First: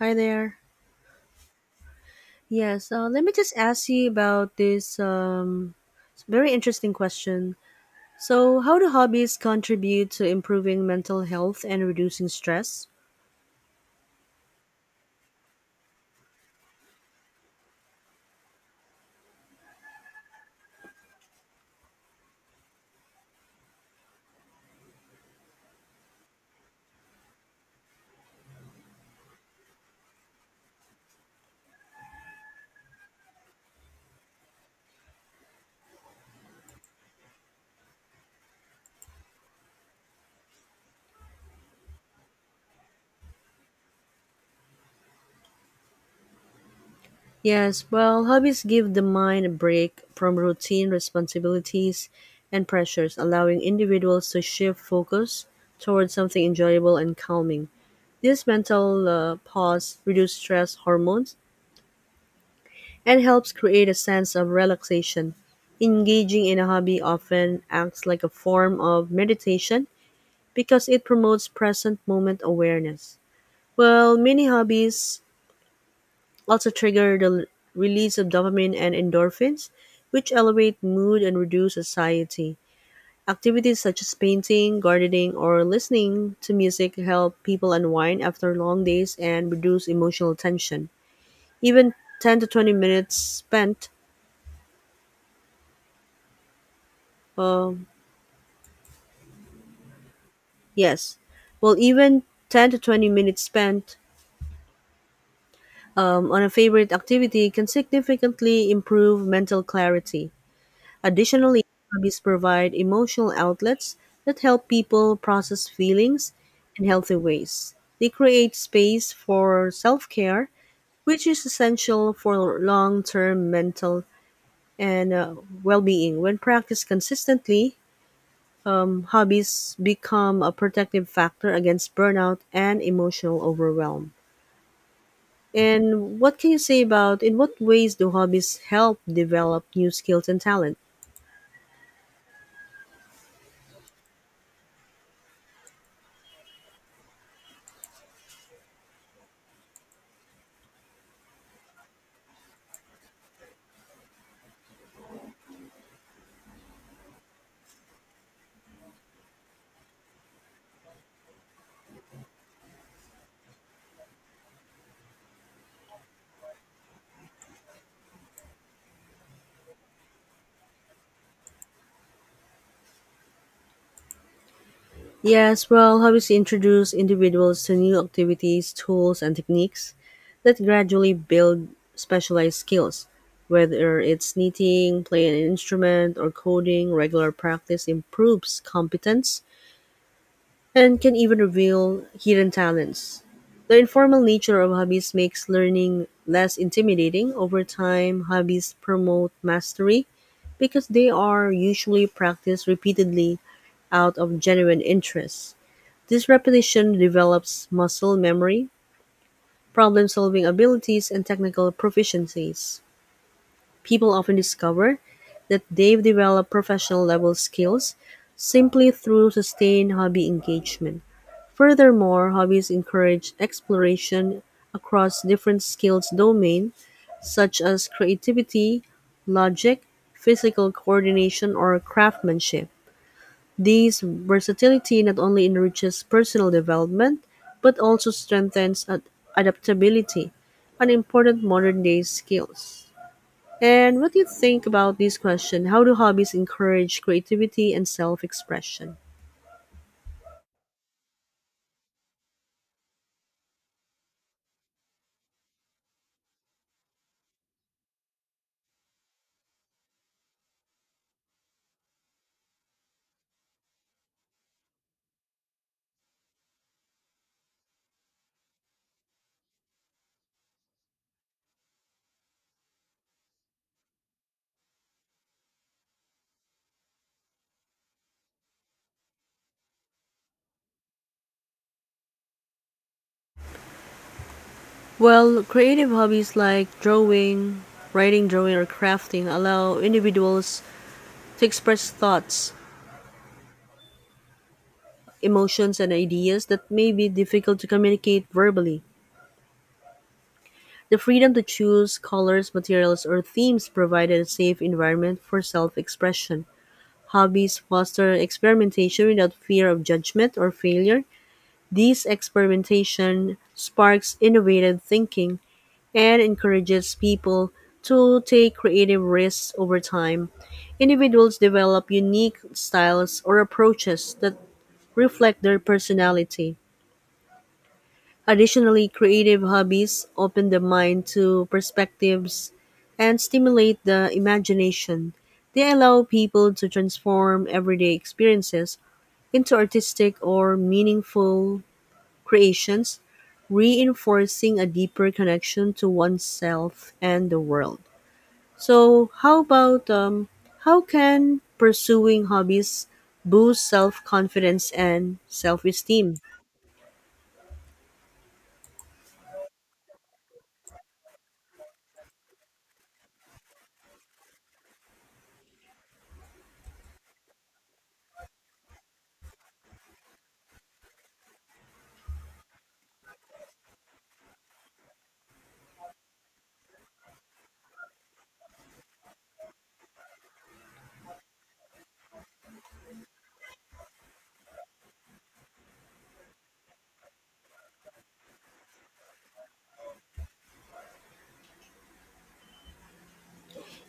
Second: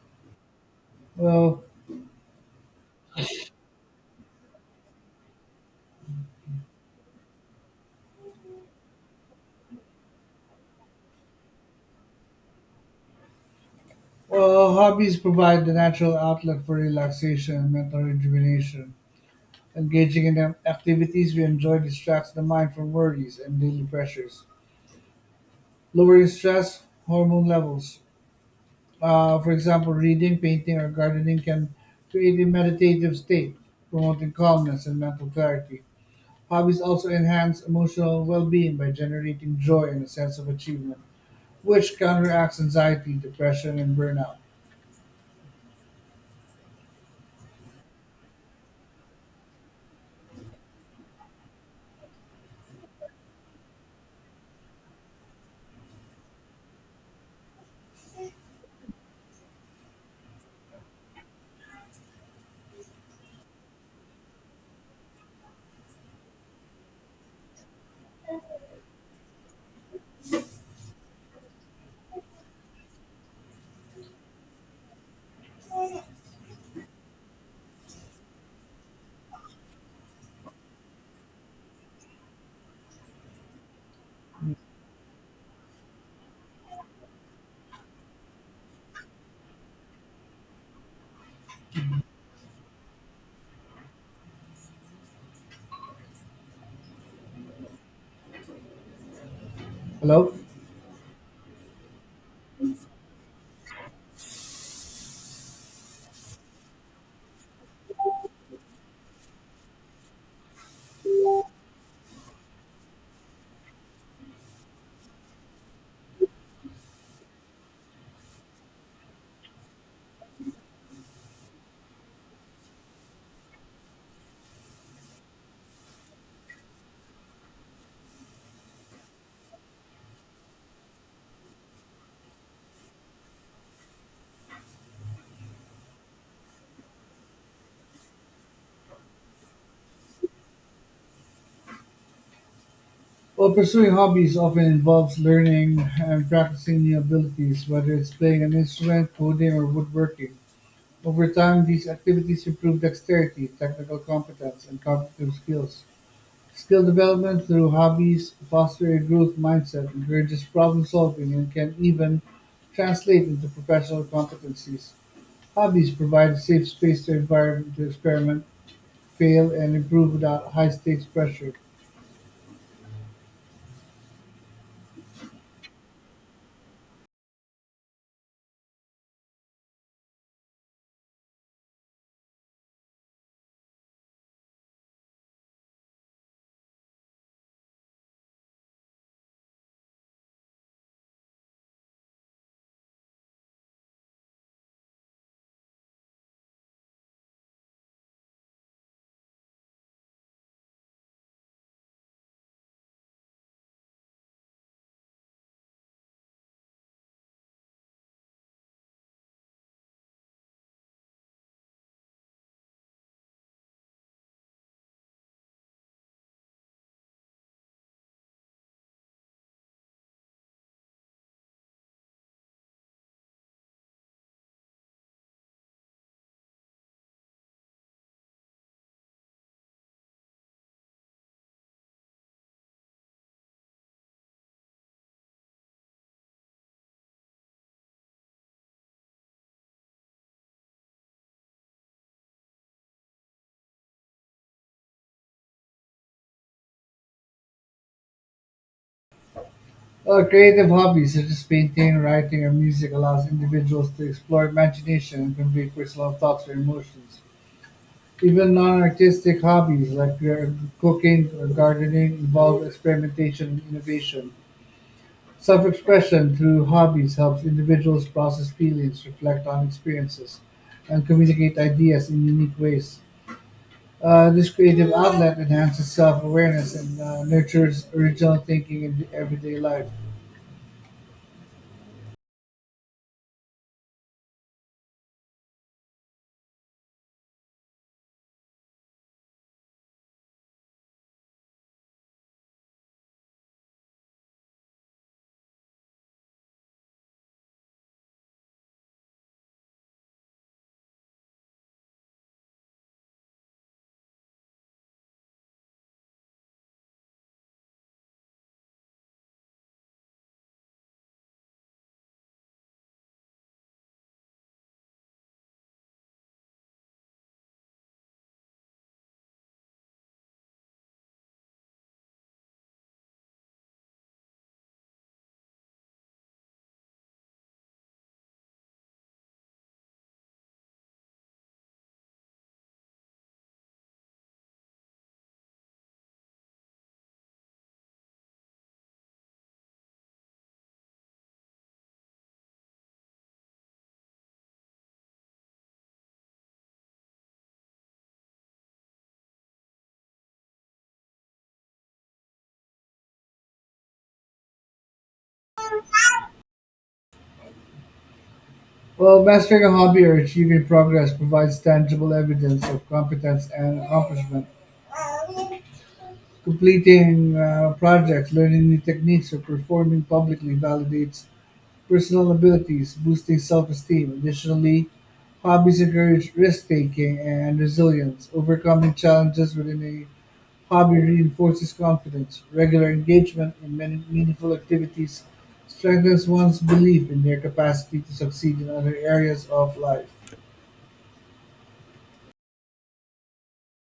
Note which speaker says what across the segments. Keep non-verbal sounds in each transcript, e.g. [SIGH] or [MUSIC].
Speaker 1: Hi there.
Speaker 2: Well,
Speaker 1: Yes, let me just ask you about this very interesting question. So, how do hobbies contribute to improving mental health and reducing stress?
Speaker 2: well, hobbies provide the natural outlet for relaxation and mental rejuvenation. Engaging in activities we enjoy distracts the mind from worries and daily pressures, lowering stress hormone levels. For example, reading, painting, or gardening can create a meditative state, promoting calmness and mental clarity. Hobbies also enhance emotional well being by generating joy and a sense of achievement, which counteracts anxiety, depression, and burnout.
Speaker 1: Yes, well, hobbies give the mind a break from routine responsibilities and pressures, allowing individuals to shift focus towards something enjoyable and calming. This mental pause reduces stress hormones and helps create a sense of relaxation. Engaging in a hobby often acts like a form of meditation because it promotes present moment awareness. Well, many hobbies also trigger the release of dopamine and endorphins, which elevate mood and reduce anxiety. Activities such as painting, gardening, or listening to music help people unwind after long days and reduce emotional tension. Even 10 to 20 minutes spent um,
Speaker 2: Hello?
Speaker 1: Yes. Well, even 10 to 20 minutes spent on a favorite activity can significantly improve mental clarity. Additionally, hobbies provide emotional outlets that help people process feelings in healthy ways. They create space for self care, which is essential for long term mental and well being. When practiced consistently, hobbies become a protective factor against burnout and emotional overwhelm. And what can you say about in what ways do hobbies help develop new skills and talent?
Speaker 2: Well, pursuing hobbies often involves learning and practicing new abilities, whether it's playing an instrument, coding, or woodworking. Over time, these activities improve dexterity, technical competence, and cognitive skills. Skill development through hobbies foster a growth mindset, encourages problem solving, and can even translate into professional competencies. Hobbies provide a safe space to environment to experiment, fail, and improve without high stakes pressure.
Speaker 1: Yes, well, hobbies introduce individuals to new activities, tools, and techniques that gradually build specialized skills. Whether it's knitting, playing an instrument, or coding, regular practice improves competence and can even reveal hidden talents. The informal nature of hobbies makes learning less intimidating. Over time, hobbies promote mastery because they are usually practiced repeatedly out of genuine interest. This repetition develops muscle memory, problem solving abilities, and technical proficiencies. People often discover that they've developed professional level skills simply through sustained hobby engagement. Furthermore, hobbies encourage exploration across different skills domains such as creativity, logic, physical coordination, or craftsmanship. This versatility not only enriches personal development but also strengthens adaptability, an important modern day skills. And what do you think about this question? How do hobbies encourage creativity and self expression?
Speaker 2: Creative hobbies such as painting, writing, or music allows individuals to explore imagination and convey personal thoughts or emotions. Even non-artistic hobbies like cooking or gardening involve experimentation and innovation. Self-expression through hobbies helps individuals process feelings, reflect on experiences, and communicate ideas in unique ways. This creative outlet enhances self-awareness and nurtures original thinking in everyday life.
Speaker 1: Well, creative hobbies like drawing, writing, drawing, or crafting allow individuals to express thoughts, emotions, and ideas that may be difficult to communicate verbally. The freedom to choose colors, materials, or themes provided a safe environment for self expression. Hobbies foster experimentation without fear of judgment or failure. These experimentation sparks innovative thinking and encourages people to take creative risks over time. Individuals develop unique styles or approaches that reflect their personality. Additionally, creative hobbies open the mind to perspectives and stimulate the imagination. They allow people to transform everyday experiences into artistic or meaningful creations, reinforcing a deeper connection to oneself and the world. So, how about how can pursuing hobbies boost self confidence and self esteem?
Speaker 2: Well, mastering a hobby or achieving progress provides tangible evidence of competence and accomplishment. Completing projects, learning new techniques, or performing publicly validates personal abilities, boosting self esteem. Additionally, hobbies encourage risk taking and resilience, overcoming challenges within a hobby reinforces confidence; regular engagement in many meaningful activities strengthens one's belief in their capacity to succeed in other areas of life.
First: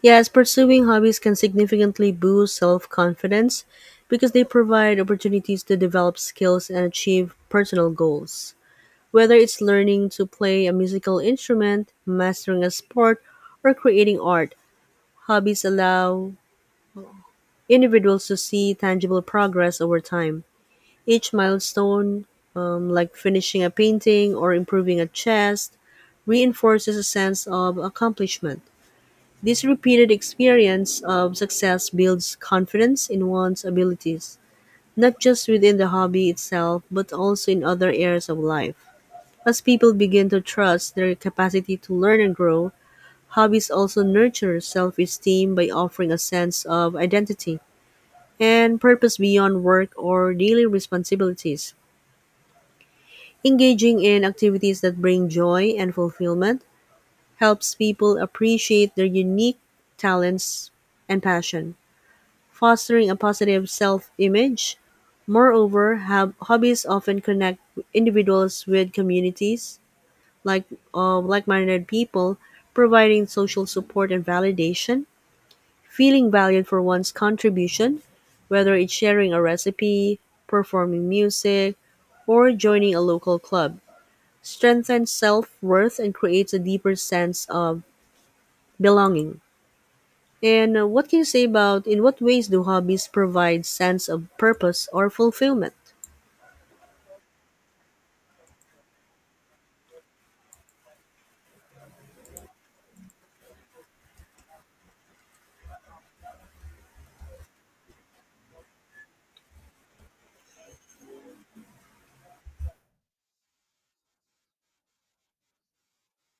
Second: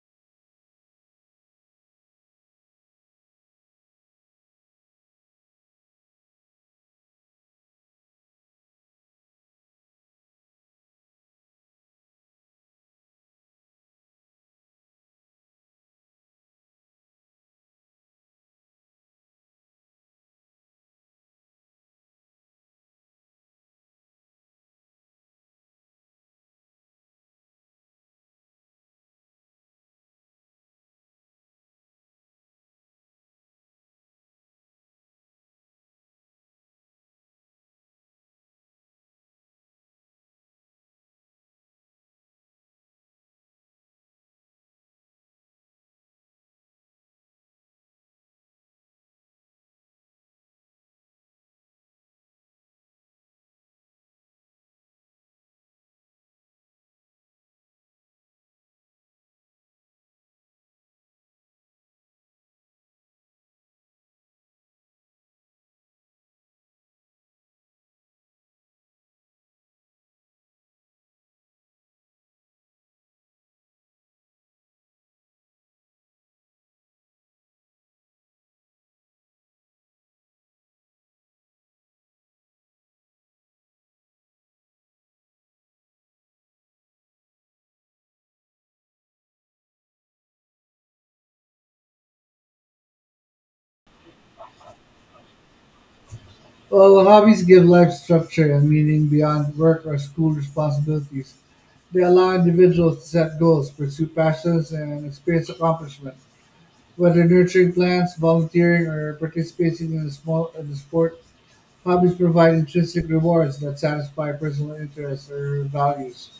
Speaker 1: Yes, pursuing hobbies can significantly boost self confidence because they provide opportunities to develop skills and achieve personal goals. Whether it's learning to play a musical instrument, mastering a sport, or creating art, hobbies allow individuals to see tangible progress over time. Each milestone, like finishing a painting or improving a chest, reinforces a sense of accomplishment. This repeated experience of success builds confidence in one's abilities, not just within the hobby itself, but also in other areas of life. As people begin to trust their capacity to learn and grow, hobbies also nurture self esteem by offering a sense of identity and purpose beyond work or daily responsibilities. Engaging in activities that bring joy and fulfillment helps people appreciate their unique talents and passion, fostering a positive self image. Moreover, hobbies often connect individuals with communities like of like-minded people, providing social support and validation. Feeling valued for one's contribution, whether it's sharing a recipe, performing music, or joining a local club, strengthens self-worth and creates a deeper sense of belonging. And what can you say about in what ways do hobbies provide sense of purpose or fulfillment?
Speaker 2: While hobbies give life structure and meaning beyond work or school responsibilities, they allow individuals to set goals, pursue passions, and experience accomplishment. Whether nurturing plants, volunteering, or participating in a sport, hobbies provide intrinsic rewards that satisfy personal interests or values.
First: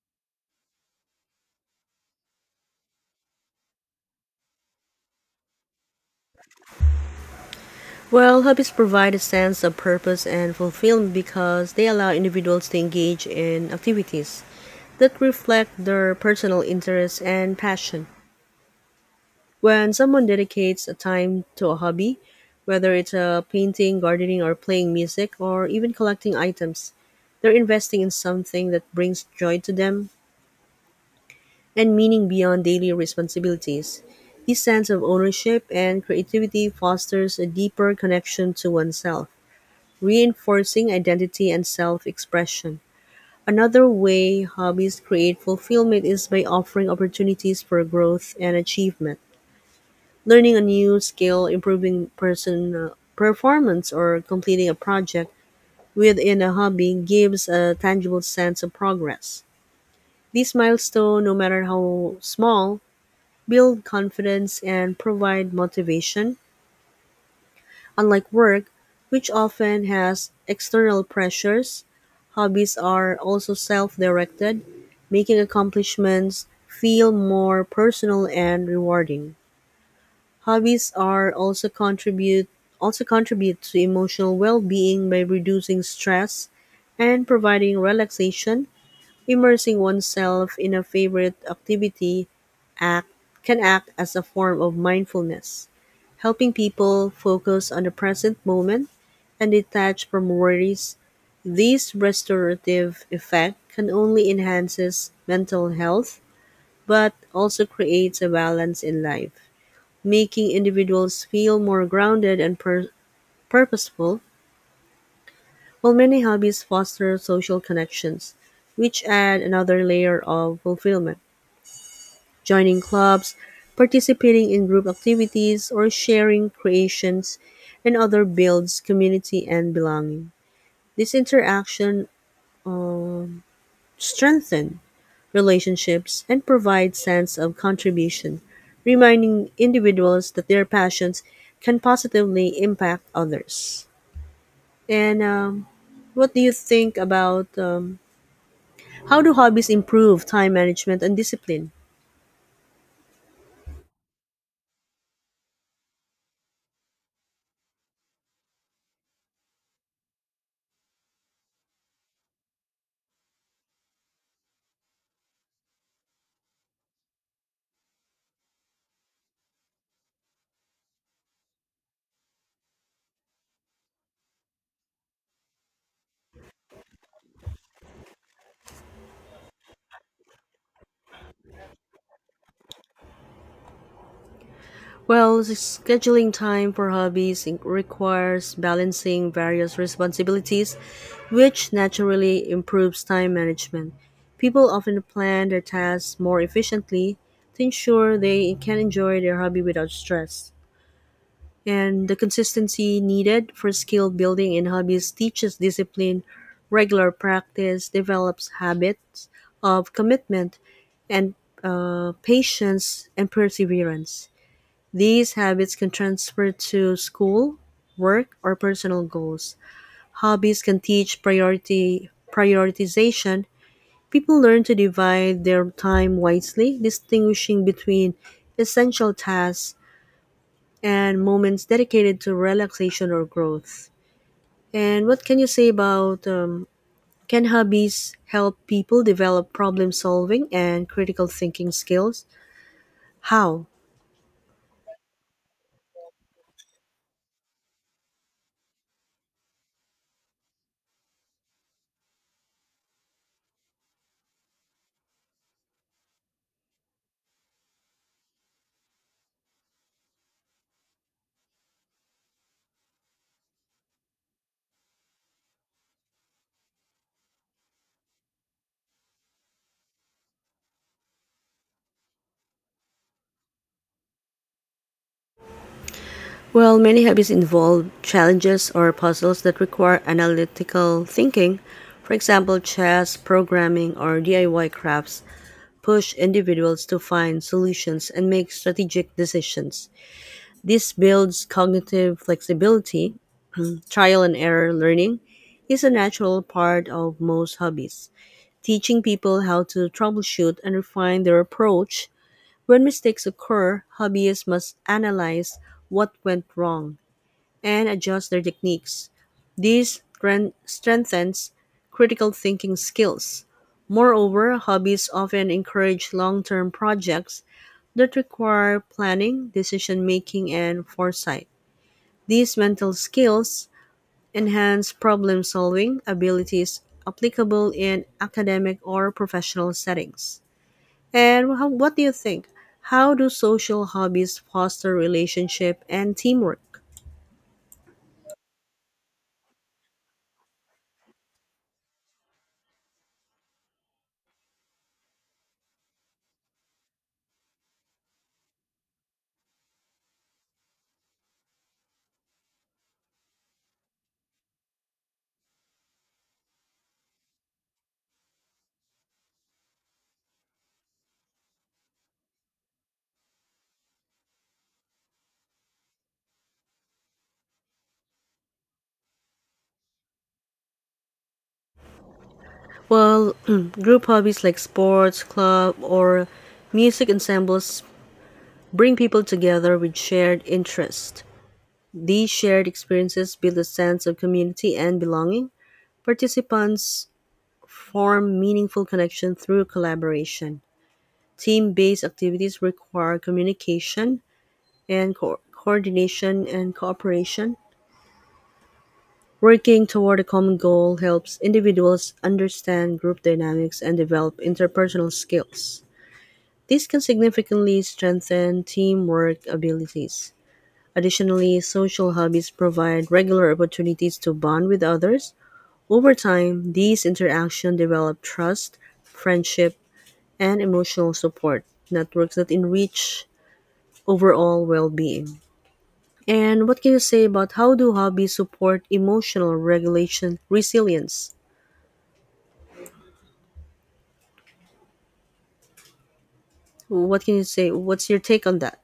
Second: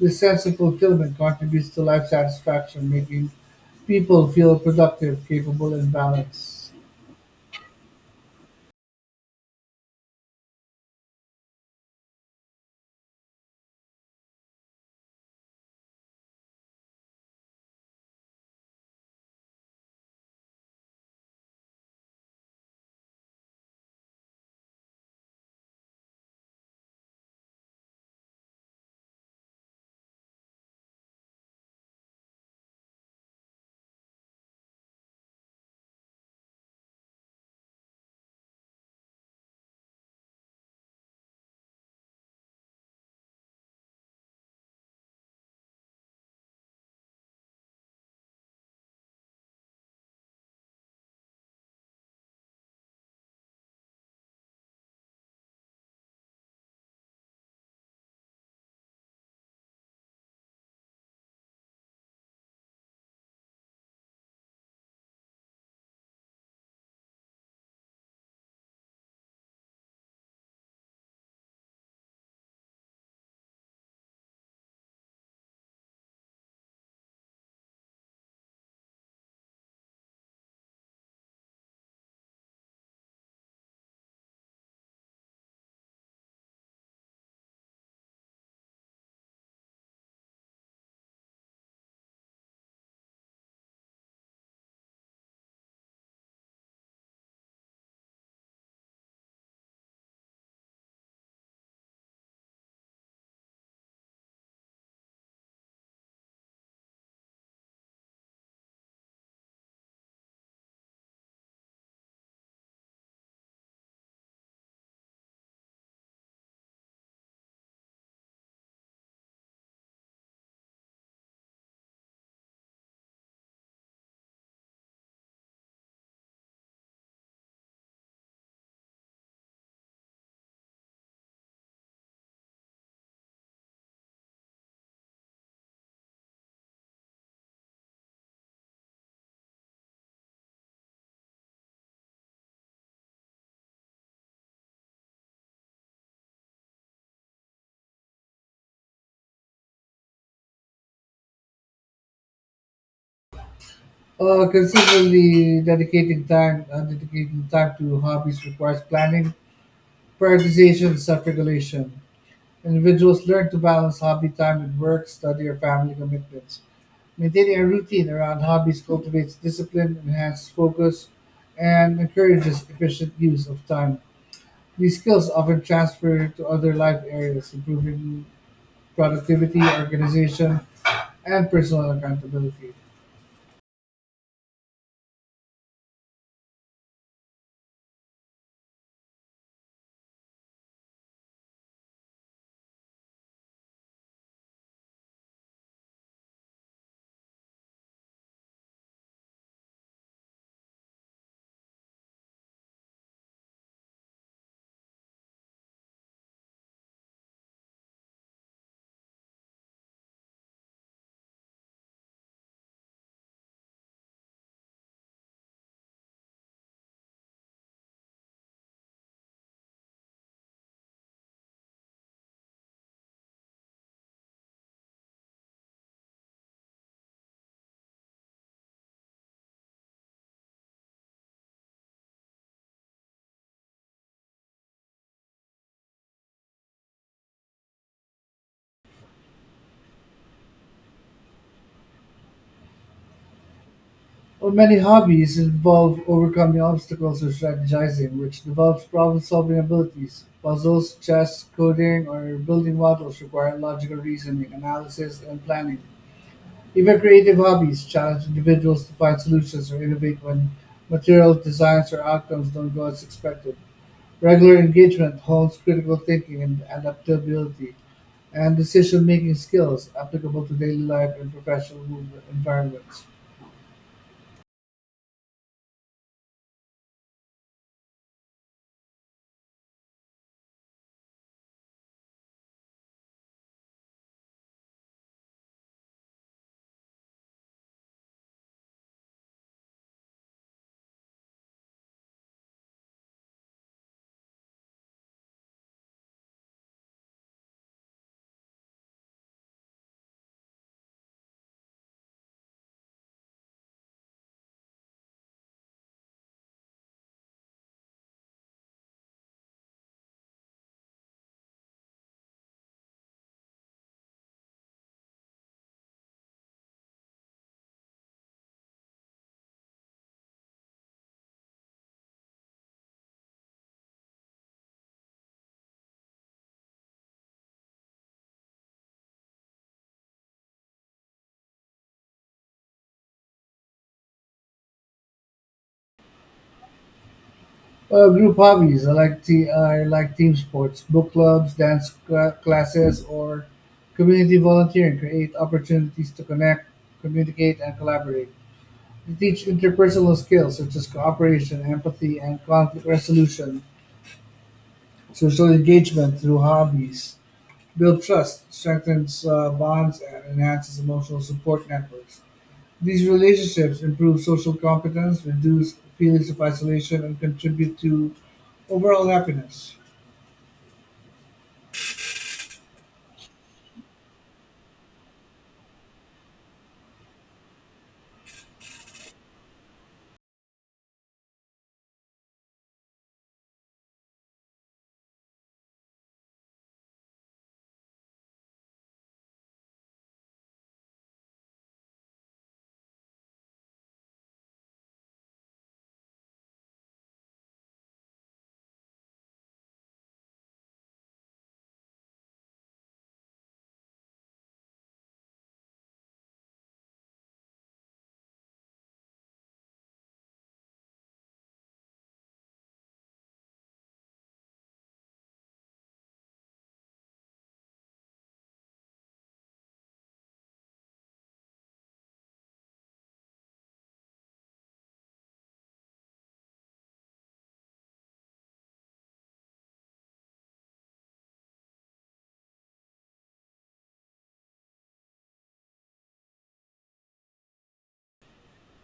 Speaker 2: This sense of fulfillment contributes to life satisfaction, making people feel productive, capable, and balanced.
Speaker 1: Well, hobbies provide a sense of purpose and fulfillment because they allow individuals to engage in activities that reflect their personal interests and passion. When someone dedicates a time to a hobby, whether it's a painting, gardening, or playing music, or even collecting items, they're investing in something that brings joy to them and meaning beyond daily responsibilities. This sense of ownership and creativity fosters a deeper connection to oneself, reinforcing identity and self expression. Another way hobbies create fulfillment is by offering opportunities for growth and achievement. Learning a new skill, improving personal performance, or completing a project within a hobby gives a tangible sense of progress. These milestones, no matter how small, build confidence and provide motivation. Unlike work, which often has external pressures, hobbies are also self directed, making accomplishments feel more personal and rewarding. Hobbies are also contribute to emotional well-being by reducing stress and providing relaxation. Immersing oneself in a favorite activity act can act as a form of mindfulness, helping people focus on the present moment and detach from worries. This restorative effect can only enhances mental health but also creates a balance in life, making individuals feel more grounded and purposeful, while many hobbies foster social connections, which add another layer of fulfillment. Joining clubs, participating in group activities, or sharing creations and other builds community and belonging. This interaction um, strengthens relationships and provides sense of contribution, reminding individuals that their passions can positively impact others. And what do you think about how do hobbies improve time management and discipline?
Speaker 2: Consistently dedicating time to hobbies requires planning, prioritization, and self-regulation. Individuals learn to balance hobby time with work, study, or family commitments. Maintaining a routine around hobbies cultivates discipline, enhances focus, and encourages efficient use of time. These skills often transfer to other life areas, improving productivity, organization, and personal accountability.
Speaker 1: Well, scheduling time for hobbies requires balancing various responsibilities, which naturally improves time management. People often plan their tasks more efficiently to ensure they can enjoy their hobby without stress. And the consistency needed for skill building in hobbies teaches discipline. Regular practice develops habits of commitment and, patience and perseverance. These habits can transfer to school, work, or personal goals. Hobbies can teach priority prioritization. People learn to divide their time wisely, distinguishing between essential tasks and moments dedicated to relaxation or growth. And what can you say about, can hobbies help people develop problem solving and critical thinking skills? How?
Speaker 2: While many hobbies involve overcoming obstacles or strategizing, which develops problem solving abilities. Puzzles, chess, coding, or building models require logical reasoning, analysis, and planning. Even creative hobbies challenge individuals to find solutions or innovate when material designs or outcomes don't go as expected. Regular engagement honed critical thinking and adaptability, and decision-making skills applicable to daily life and professional environments.
Speaker 1: Well, many hobbies involve challenges or puzzles that require analytical thinking. For example, chess, programming, or DIY crafts push individuals to find solutions and make strategic decisions. This builds cognitive flexibility. Trial and error learning is a natural part of most hobbies, teaching people how to troubleshoot and refine their approach. When mistakes occur, hobbyists must analyze what went wrong and adjust their techniques. This strengthens critical thinking skills. Moreover, hobbies often encourage long term projects that require planning, decision making, and foresight. These mental skills enhance problem solving abilities applicable in academic or professional settings. And how, what do you think? How do social hobbies foster relationship and teamwork?
Speaker 2: Group hobbies. I like team sports, book clubs, dance classes, or community volunteering. Create opportunities to connect, communicate, and collaborate. They teach interpersonal skills such as cooperation, empathy, and conflict resolution. Social engagement through hobbies build trust, strengthens bonds, and enhances emotional support networks. These relationships improve social competence, reduce feelings of isolation, and contribute to overall happiness.
Speaker 1: Well, [CLEARS THROAT] group hobbies like sports, club, or music ensembles bring people together with shared interests. These shared experiences build a sense of community and belonging. Participants form meaningful connection through collaboration. Team based activities require communication and coordination and cooperation. Working toward a common goal helps individuals understand group dynamics and develop interpersonal skills. This can significantly strengthen teamwork abilities. Additionally, social hobbies provide regular opportunities to bond with others. Over time, these interactions develop trust, friendship, and emotional support. Networks that enrich overall well-being. And what can you say about how do hobbies support emotional regulation resilience? What can you say? What's your take on that?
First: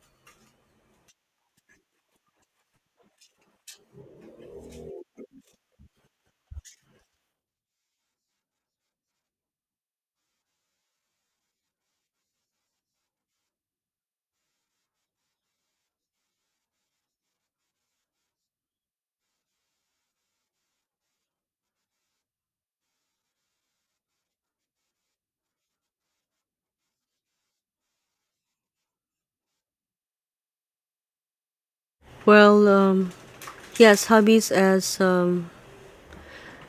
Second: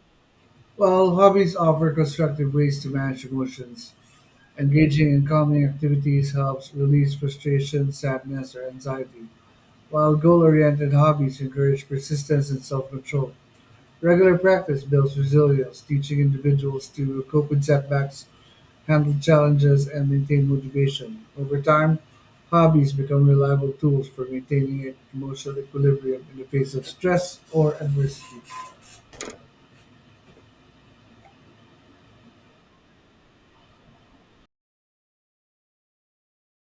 Speaker 2: While hobbies offer constructive ways to manage emotions, engaging in calming activities helps release frustration, sadness, or anxiety, while goal oriented hobbies encourage persistence and self control. Regular practice builds resilience, teaching individuals to cope with setbacks handle challenges, and maintain motivation. Over time, hobbies become reliable tools for maintaining an emotional equilibrium in the face of stress or adversity.
Speaker 1: Well, yes, hobbies as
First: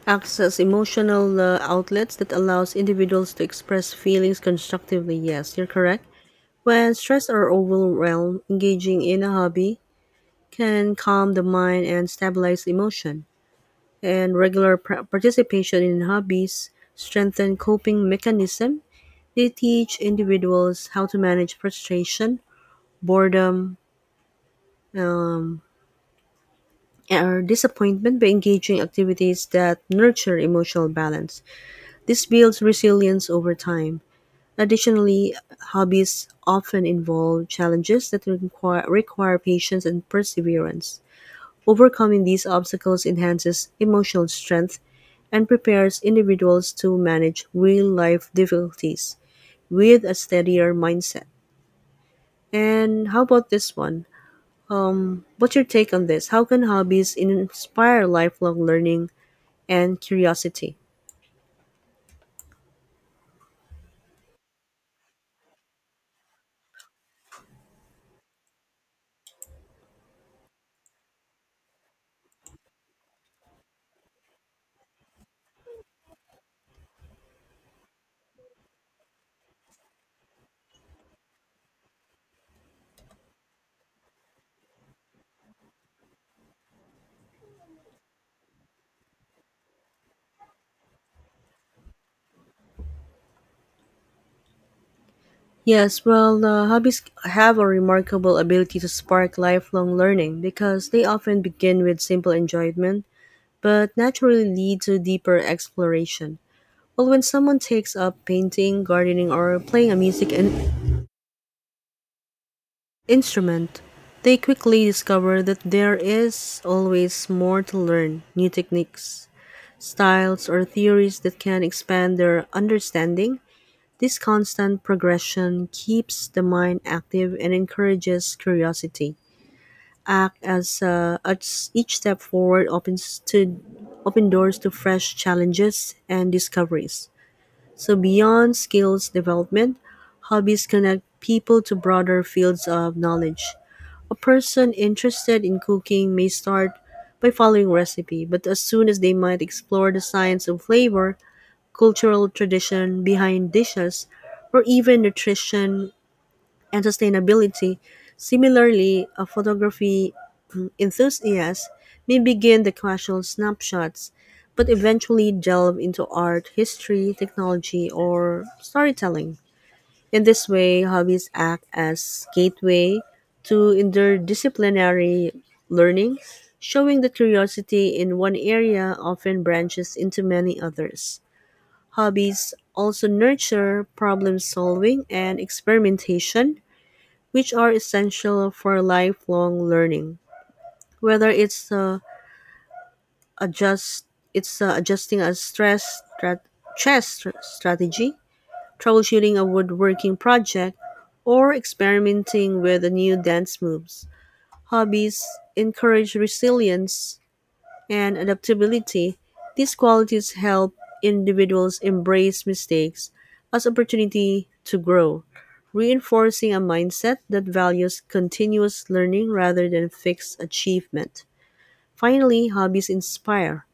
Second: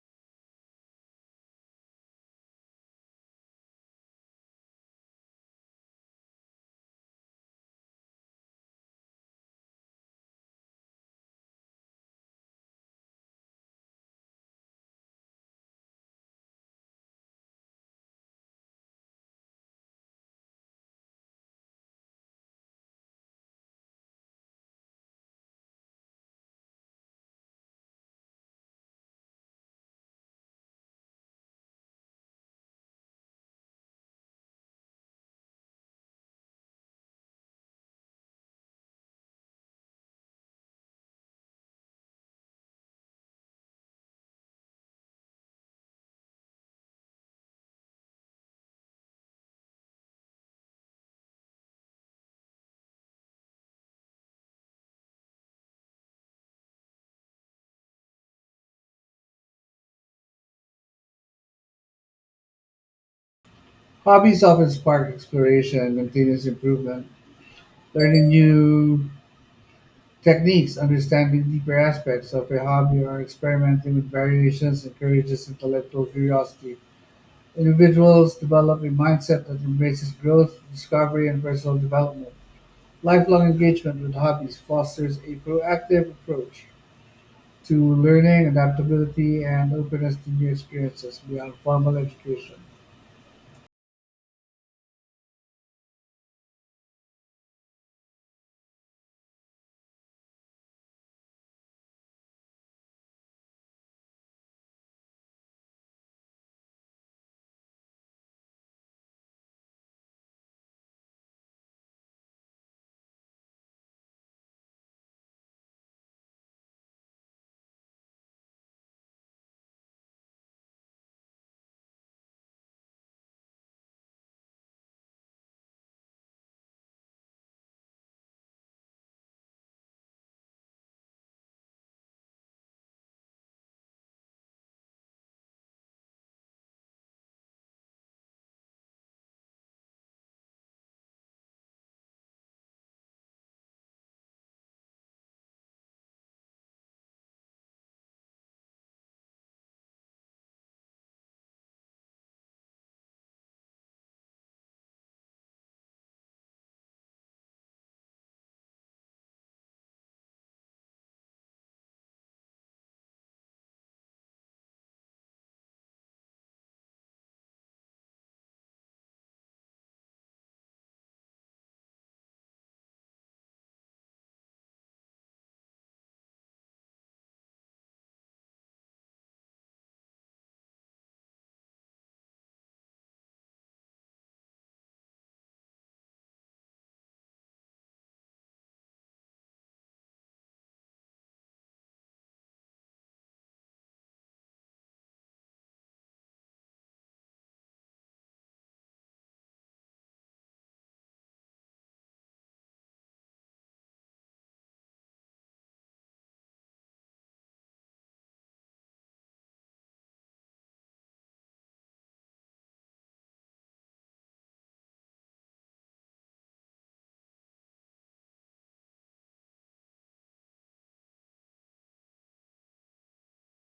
Speaker 1: acts as emotional outlets that allows individuals to express feelings constructively. Yes, you're correct. When stressed or overwhelmed, engaging in a hobby can calm the mind and stabilize emotion. And regular participation in hobbies strengthen coping mechanism. They teach individuals how to manage frustration, boredom, um, or disappointment by engaging activities that nurture emotional balance. This builds resilience over time. Additionally, hobbies often involve challenges that require patience and perseverance. Overcoming these obstacles enhances emotional strength and prepares individuals to manage real life difficulties with a steadier mindset. And how about this one? What's your take on this? How can hobbies inspire lifelong learning and curiosity?
Speaker 2: Hobbies often spark exploration and continuous improvement. Learning new techniques, understanding deeper aspects of a hobby, or experimenting with variations encourages intellectual curiosity. Individuals develop a mindset that embraces growth, discovery, and personal development. Lifelong engagement with hobbies fosters a proactive approach to learning, adaptability, and openness to new experiences beyond formal education.
Speaker 1: Yes, well, hobbies have a remarkable ability to spark lifelong learning because they often begin with simple enjoyment but naturally lead to deeper exploration. Well, when someone takes up painting, gardening, or playing a music instrument, they quickly discover that there is always more to learn new techniques, styles, or theories that can expand their understanding. This constant progression keeps the mind active and encourages curiosity. Act as each step forward open doors to fresh challenges and discoveries. So beyond skills development, hobbies connect people to broader fields of knowledge. A person interested in cooking may start by following recipe, but as soon as they might explore the science of flavor, cultural tradition behind dishes, or even nutrition and sustainability. Similarly, a photography enthusiast may begin the casual snapshots, but eventually delve into art, history, technology, or storytelling. In this way, hobbies act as gateway to interdisciplinary learning, showing that curiosity in one area often branches into many others. Hobbies also nurture problem solving and experimentation, which are essential for lifelong learning. Whether adjust, it's adjusting a stress strategy, troubleshooting a woodworking project, or experimenting with new dance moves. Hobbies encourage resilience and adaptability. These qualities help individuals embrace mistakes as opportunity to grow, reinforcing a mindset that values continuous learning rather than fixed achievement. Finally, hobbies inspire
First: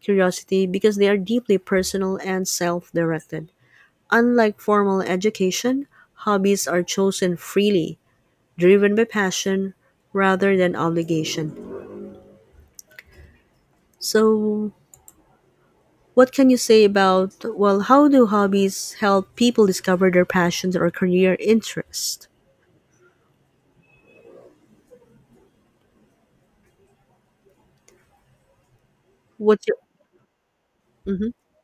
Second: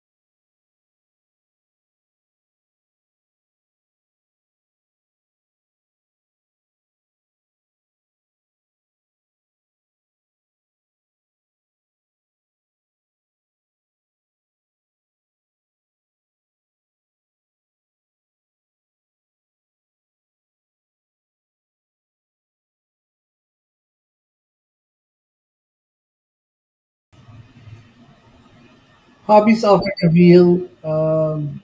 Speaker 1: curiosity because they are deeply personal and self-directed. Unlike formal education, hobbies are chosen freely, driven by passion rather than obligation. So, what can you say about, well, how do hobbies help people discover their passions or career interests?
Speaker 2: Hobbies
Speaker 1: What's your.
Speaker 2: often reveal
Speaker 1: Mhm.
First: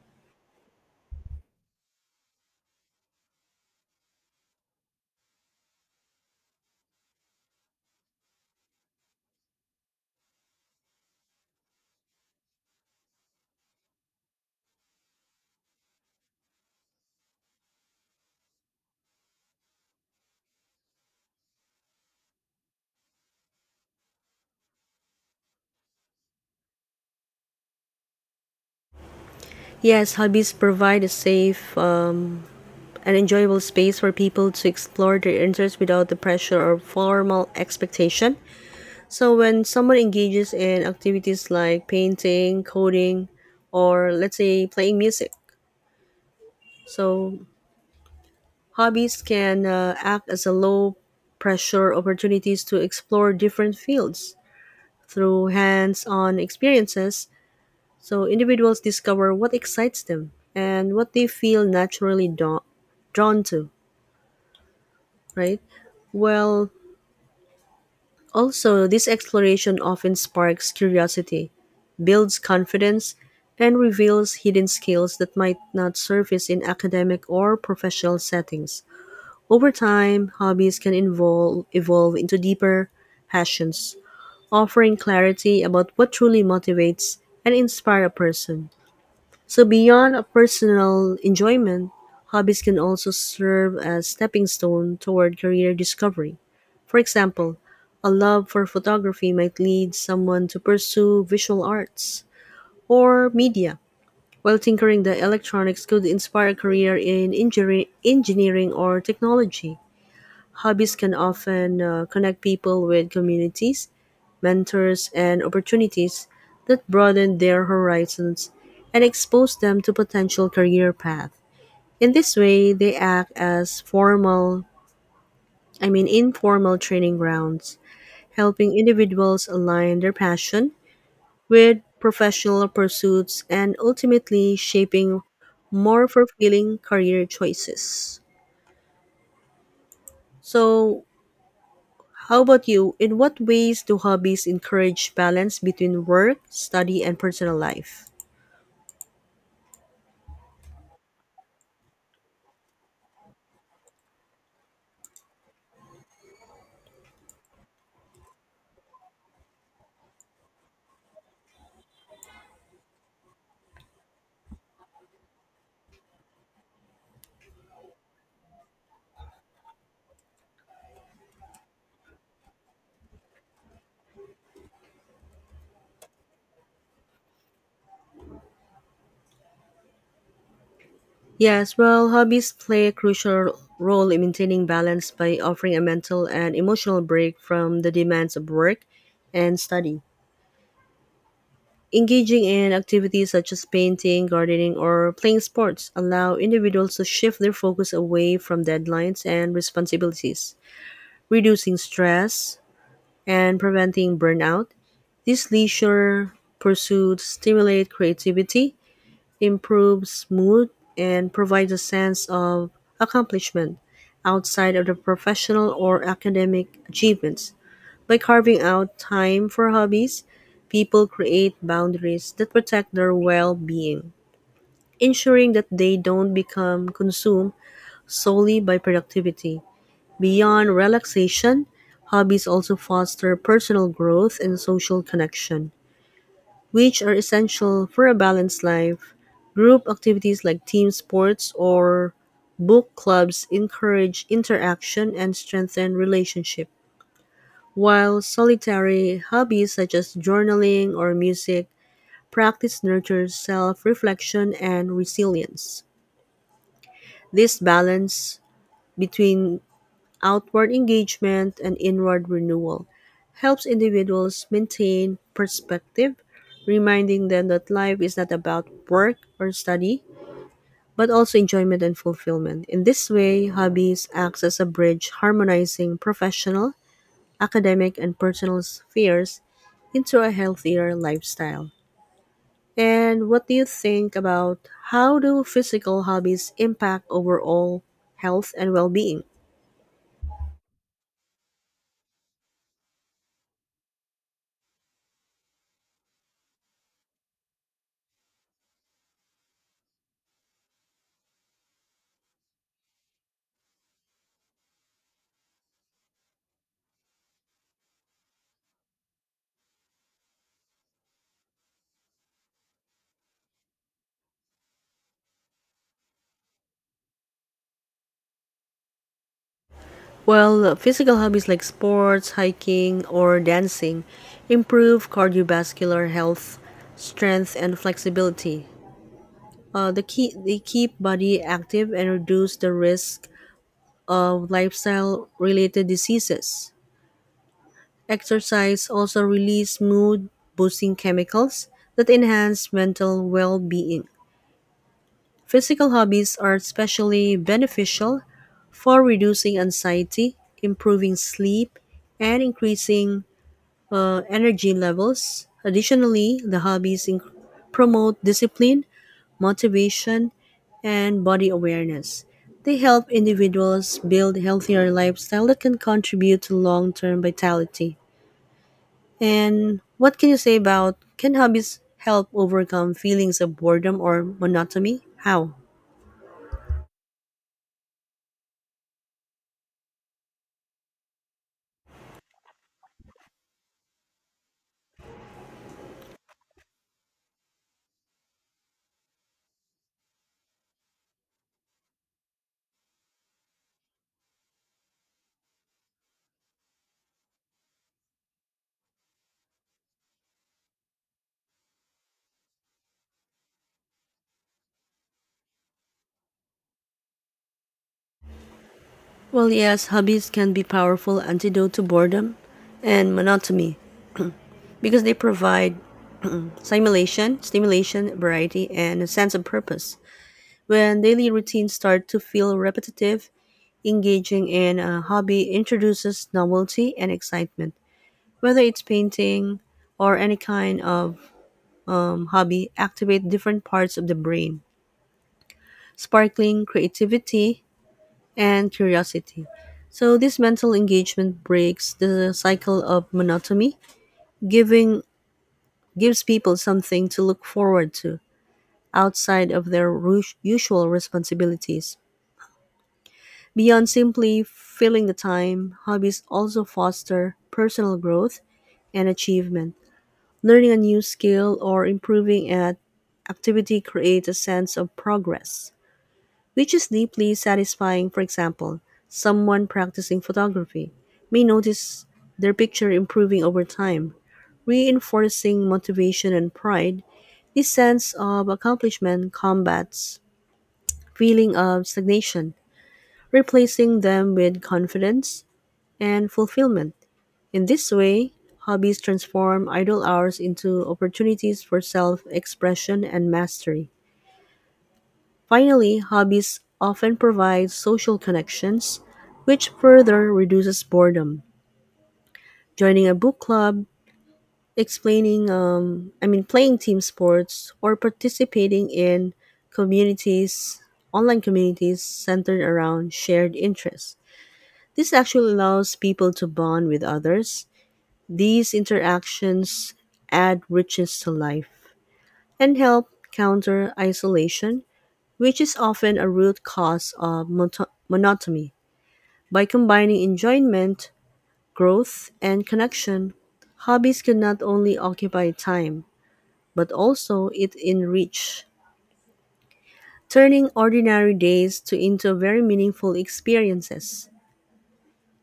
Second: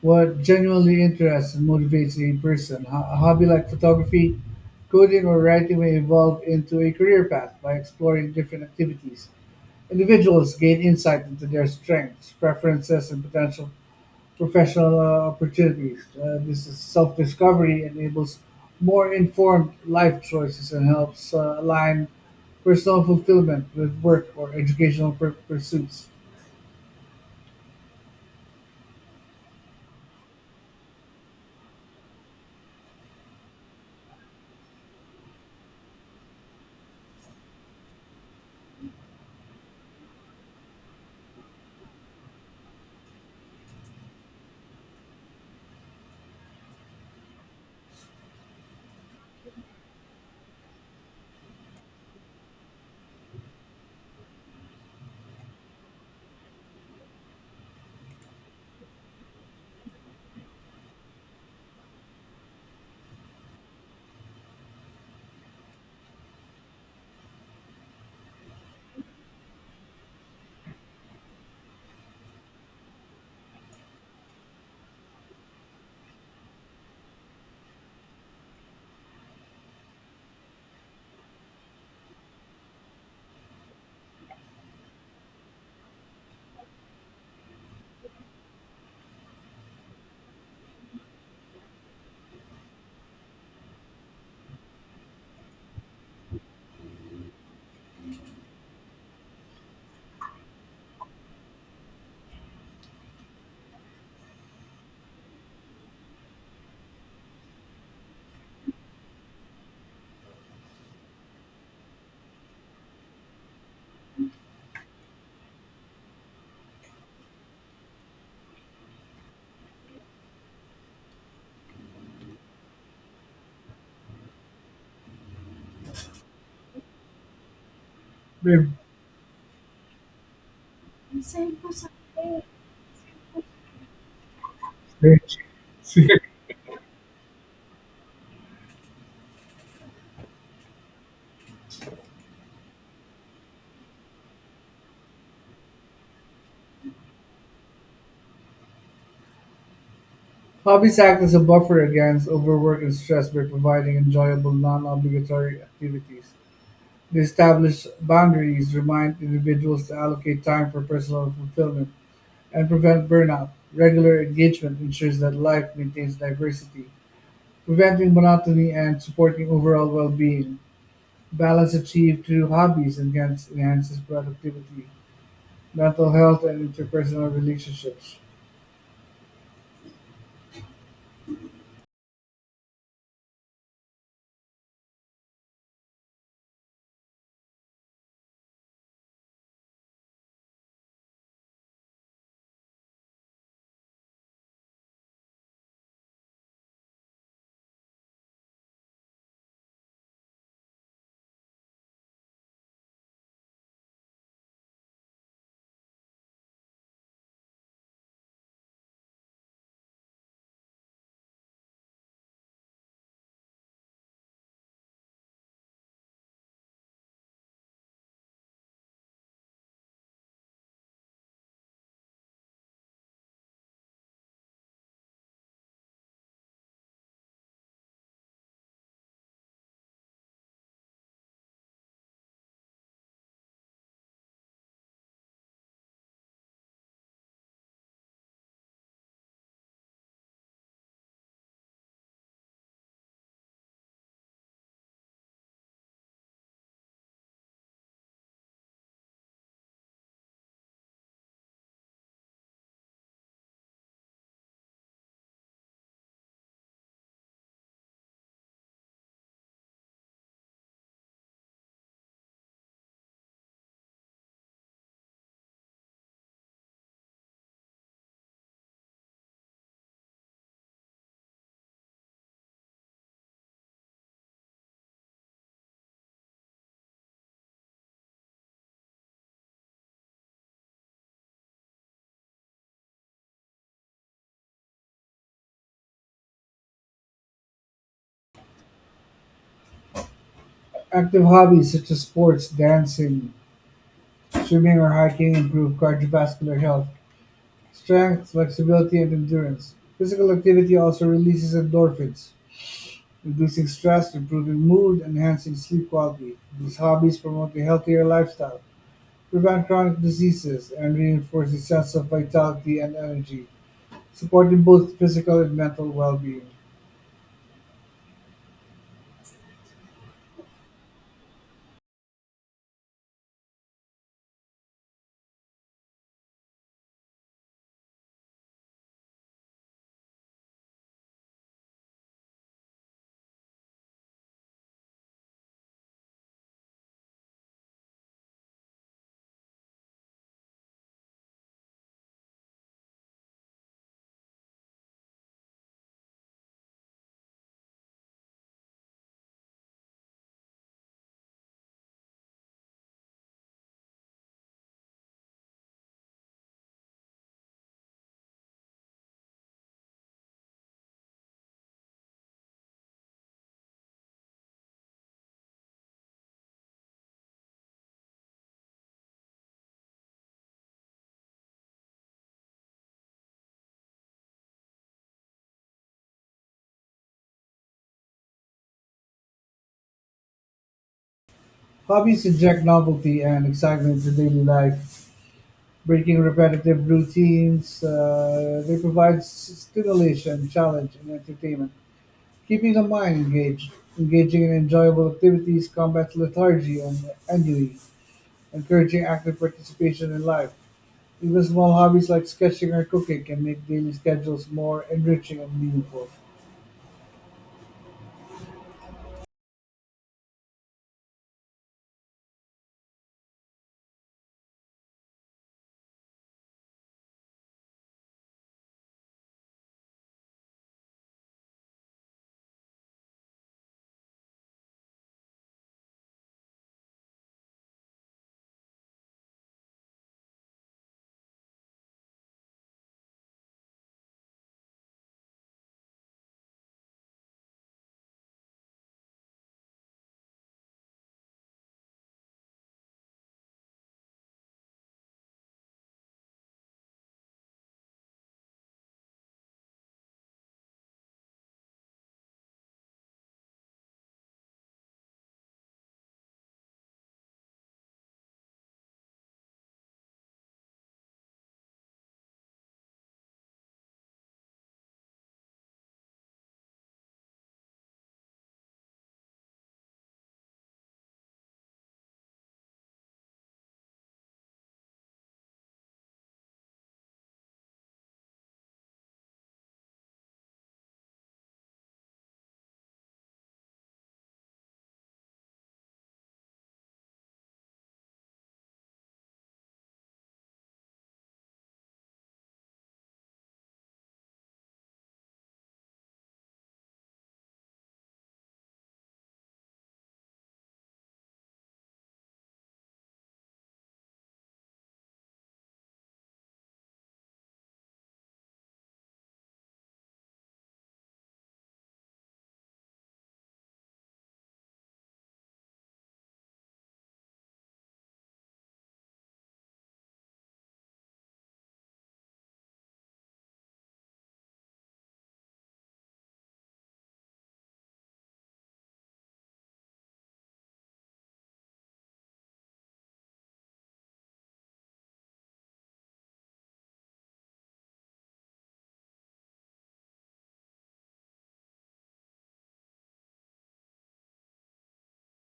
Speaker 2: what genuinely interests and motivates a person. A hobby like photography, coding, or writing may evolve into a career path by exploring different activities. Individuals gain insight into their strengths, preferences, and potential professional opportunities. This is self-discovery enables more informed life choices and helps align personal fulfillment with work or educational pursuits.
Speaker 1: Yes, hobbies provide a safe and enjoyable space for people to explore their interests without the pressure or formal expectation. So, when someone engages in activities like painting, coding, or let's say playing music, so hobbies can act as a low pressure opportunities to explore different fields through hands on experiences. So, individuals discover what excites them and what they feel naturally drawn to, right? Well, also, this exploration often sparks curiosity, builds confidence, and reveals hidden skills that might not surface in academic or professional settings. Over time, hobbies can involve, evolve into deeper passions, offering clarity about what truly motivates and inspires a person. So beyond a personal enjoyment, hobbies can also serve as stepping stone toward career discovery. For example, a love for photography might lead someone to pursue visual arts, or media, while tinkering the electronics could inspire a career in engineering or technology. Hobbies can often connect people with communities, mentors, and opportunities that broaden their horizons and expose them to potential career paths. In this way, they act as formal, I mean informal training grounds,
Speaker 2: Babe,
Speaker 1: helping individuals align their passion
Speaker 2: Ang same
Speaker 1: with professional pursuits and ultimately shaping
Speaker 2: [LAUGHS]
Speaker 1: more fulfilling career choices. So, how about you? In what ways do hobbies encourage balance between work, study, and personal life?
Speaker 2: Hobbies act as a buffer against overwork and stress by providing enjoyable, non-obligatory activities. They establish boundaries, remind individuals to allocate time for personal fulfillment, and prevent burnout. Regular engagement ensures that life maintains diversity, preventing monotony and supporting overall well-being. Balance achieved through enhances productivity, mental health, and interpersonal relationships.
Speaker 1: Yes, well, hobbies play a crucial role in maintaining balance by offering a mental and emotional break from the demands of work and study. Engaging in activities such as painting, gardening, or playing sports allow individuals to shift their focus away from deadlines and responsibilities, reducing stress and preventing burnout. These leisure pursuits stimulate creativity, improves mood, and provides a sense of accomplishment outside of the professional or academic achievements. By carving out time for hobbies, people create boundaries that protect their well being, ensuring that they don't become consumed solely by productivity. Beyond relaxation, hobbies also foster personal growth and social connection, which are essential for a balanced life. Group activities like team sports or book clubs encourage interaction and strengthen relationships. While solitary, hobbies such as journaling or music practice nurtures self reflection and resilience. This balance between outward engagement and inward renewal helps individuals maintain perspective, reminding them that life is not about work or study, but also enjoyment and fulfillment. In this way, hobbies acts as a bridge harmonizing professional academic and personal spheres into a healthier lifestyle. And what do you think about how do physical hobbies impact overall health and well-being?
Speaker 2: Active hobbies such as sports, dancing, swimming, or hiking improve cardiovascular health, strength, flexibility, and endurance. Physical activity also releases endorphins, reducing stress, improving mood, enhancing sleep quality. These hobbies promote a healthier lifestyle, prevent chronic diseases, and reinforce a sense of vitality and energy, supporting both physical and mental well being.
Speaker 1: Well, physical hobbies like sports, hiking, or dancing improve cardiovascular health, strength, and flexibility. They keep body active and reduce the risk of lifestyle-related diseases. Exercise also releases mood boosting chemicals that enhance mental well being. Physical hobbies are especially beneficial for reducing anxiety, improving sleep, and increasing energy levels. Additionally, the promote discipline, motivation, and body awareness. They help individuals build healthier lifestyle that can contribute to long-term vitality. And what can you say about can hobbies help overcome feelings of boredom or monotony? How?
Speaker 2: Hobbies inject novelty and excitement into daily life, breaking repetitive routines. They provide stimulation, challenge, and entertainment, keeping the mind engaged. Engaging in enjoyable activities combats lethargy and ennui encouraging active participation in life. Even small hobbies like sketching or cooking can make daily schedules more enriching and meaningful.
Speaker 1: Well, yes, hobbies can be powerful antidote to boredom and monotony because they provide stimulation, variety, and a sense of purpose. When daily routines start to feel repetitive, engaging in a hobby introduces novelty and excitement. Whether it's painting or any kind of hobby, activate different parts of the brain, sparkling creativity and curiosity. So this mental engagement breaks the cycle of monotony, giving gives people something to look forward to outside of their usual responsibilities. Beyond simply filling the time, hobbies also foster personal growth and achievement. Learning a new skill or improving at activity creates a sense of progress which is deeply satisfying. For example, someone practicing photography may notice their picture improving over time, reinforcing motivation and pride. This sense of accomplishment combats feeling of stagnation, replacing them with confidence and fulfillment. In this way, hobbies transform idle hours into opportunities for self-expression and mastery. Finally, hobbies often provide social connections, which further reduces boredom. Joining a book club, explaining, I mean, playing team sports, or participating in communities, online communities centered around shared interests. This actually allows people to bond with others. These interactions add richness to life and help counter isolation which is often a root cause of monotony. By combining enjoyment, growth, and connection, hobbies can not only occupy time, but also it enrich, turning ordinary days to into very meaningful experiences.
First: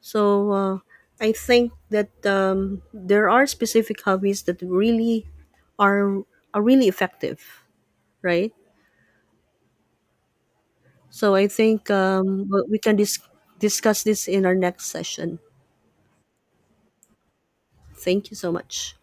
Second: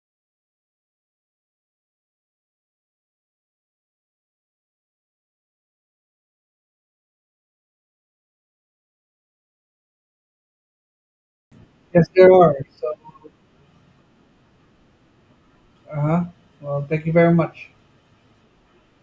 Speaker 1: So I think that there are specific hobbies that really are are really effective, right? So I think
Speaker 2: Yes, there are.
Speaker 1: we
Speaker 2: So,
Speaker 1: can discuss this in our next session.
Speaker 2: uh huh. Well, thank you very much.
Speaker 1: Thank you so much.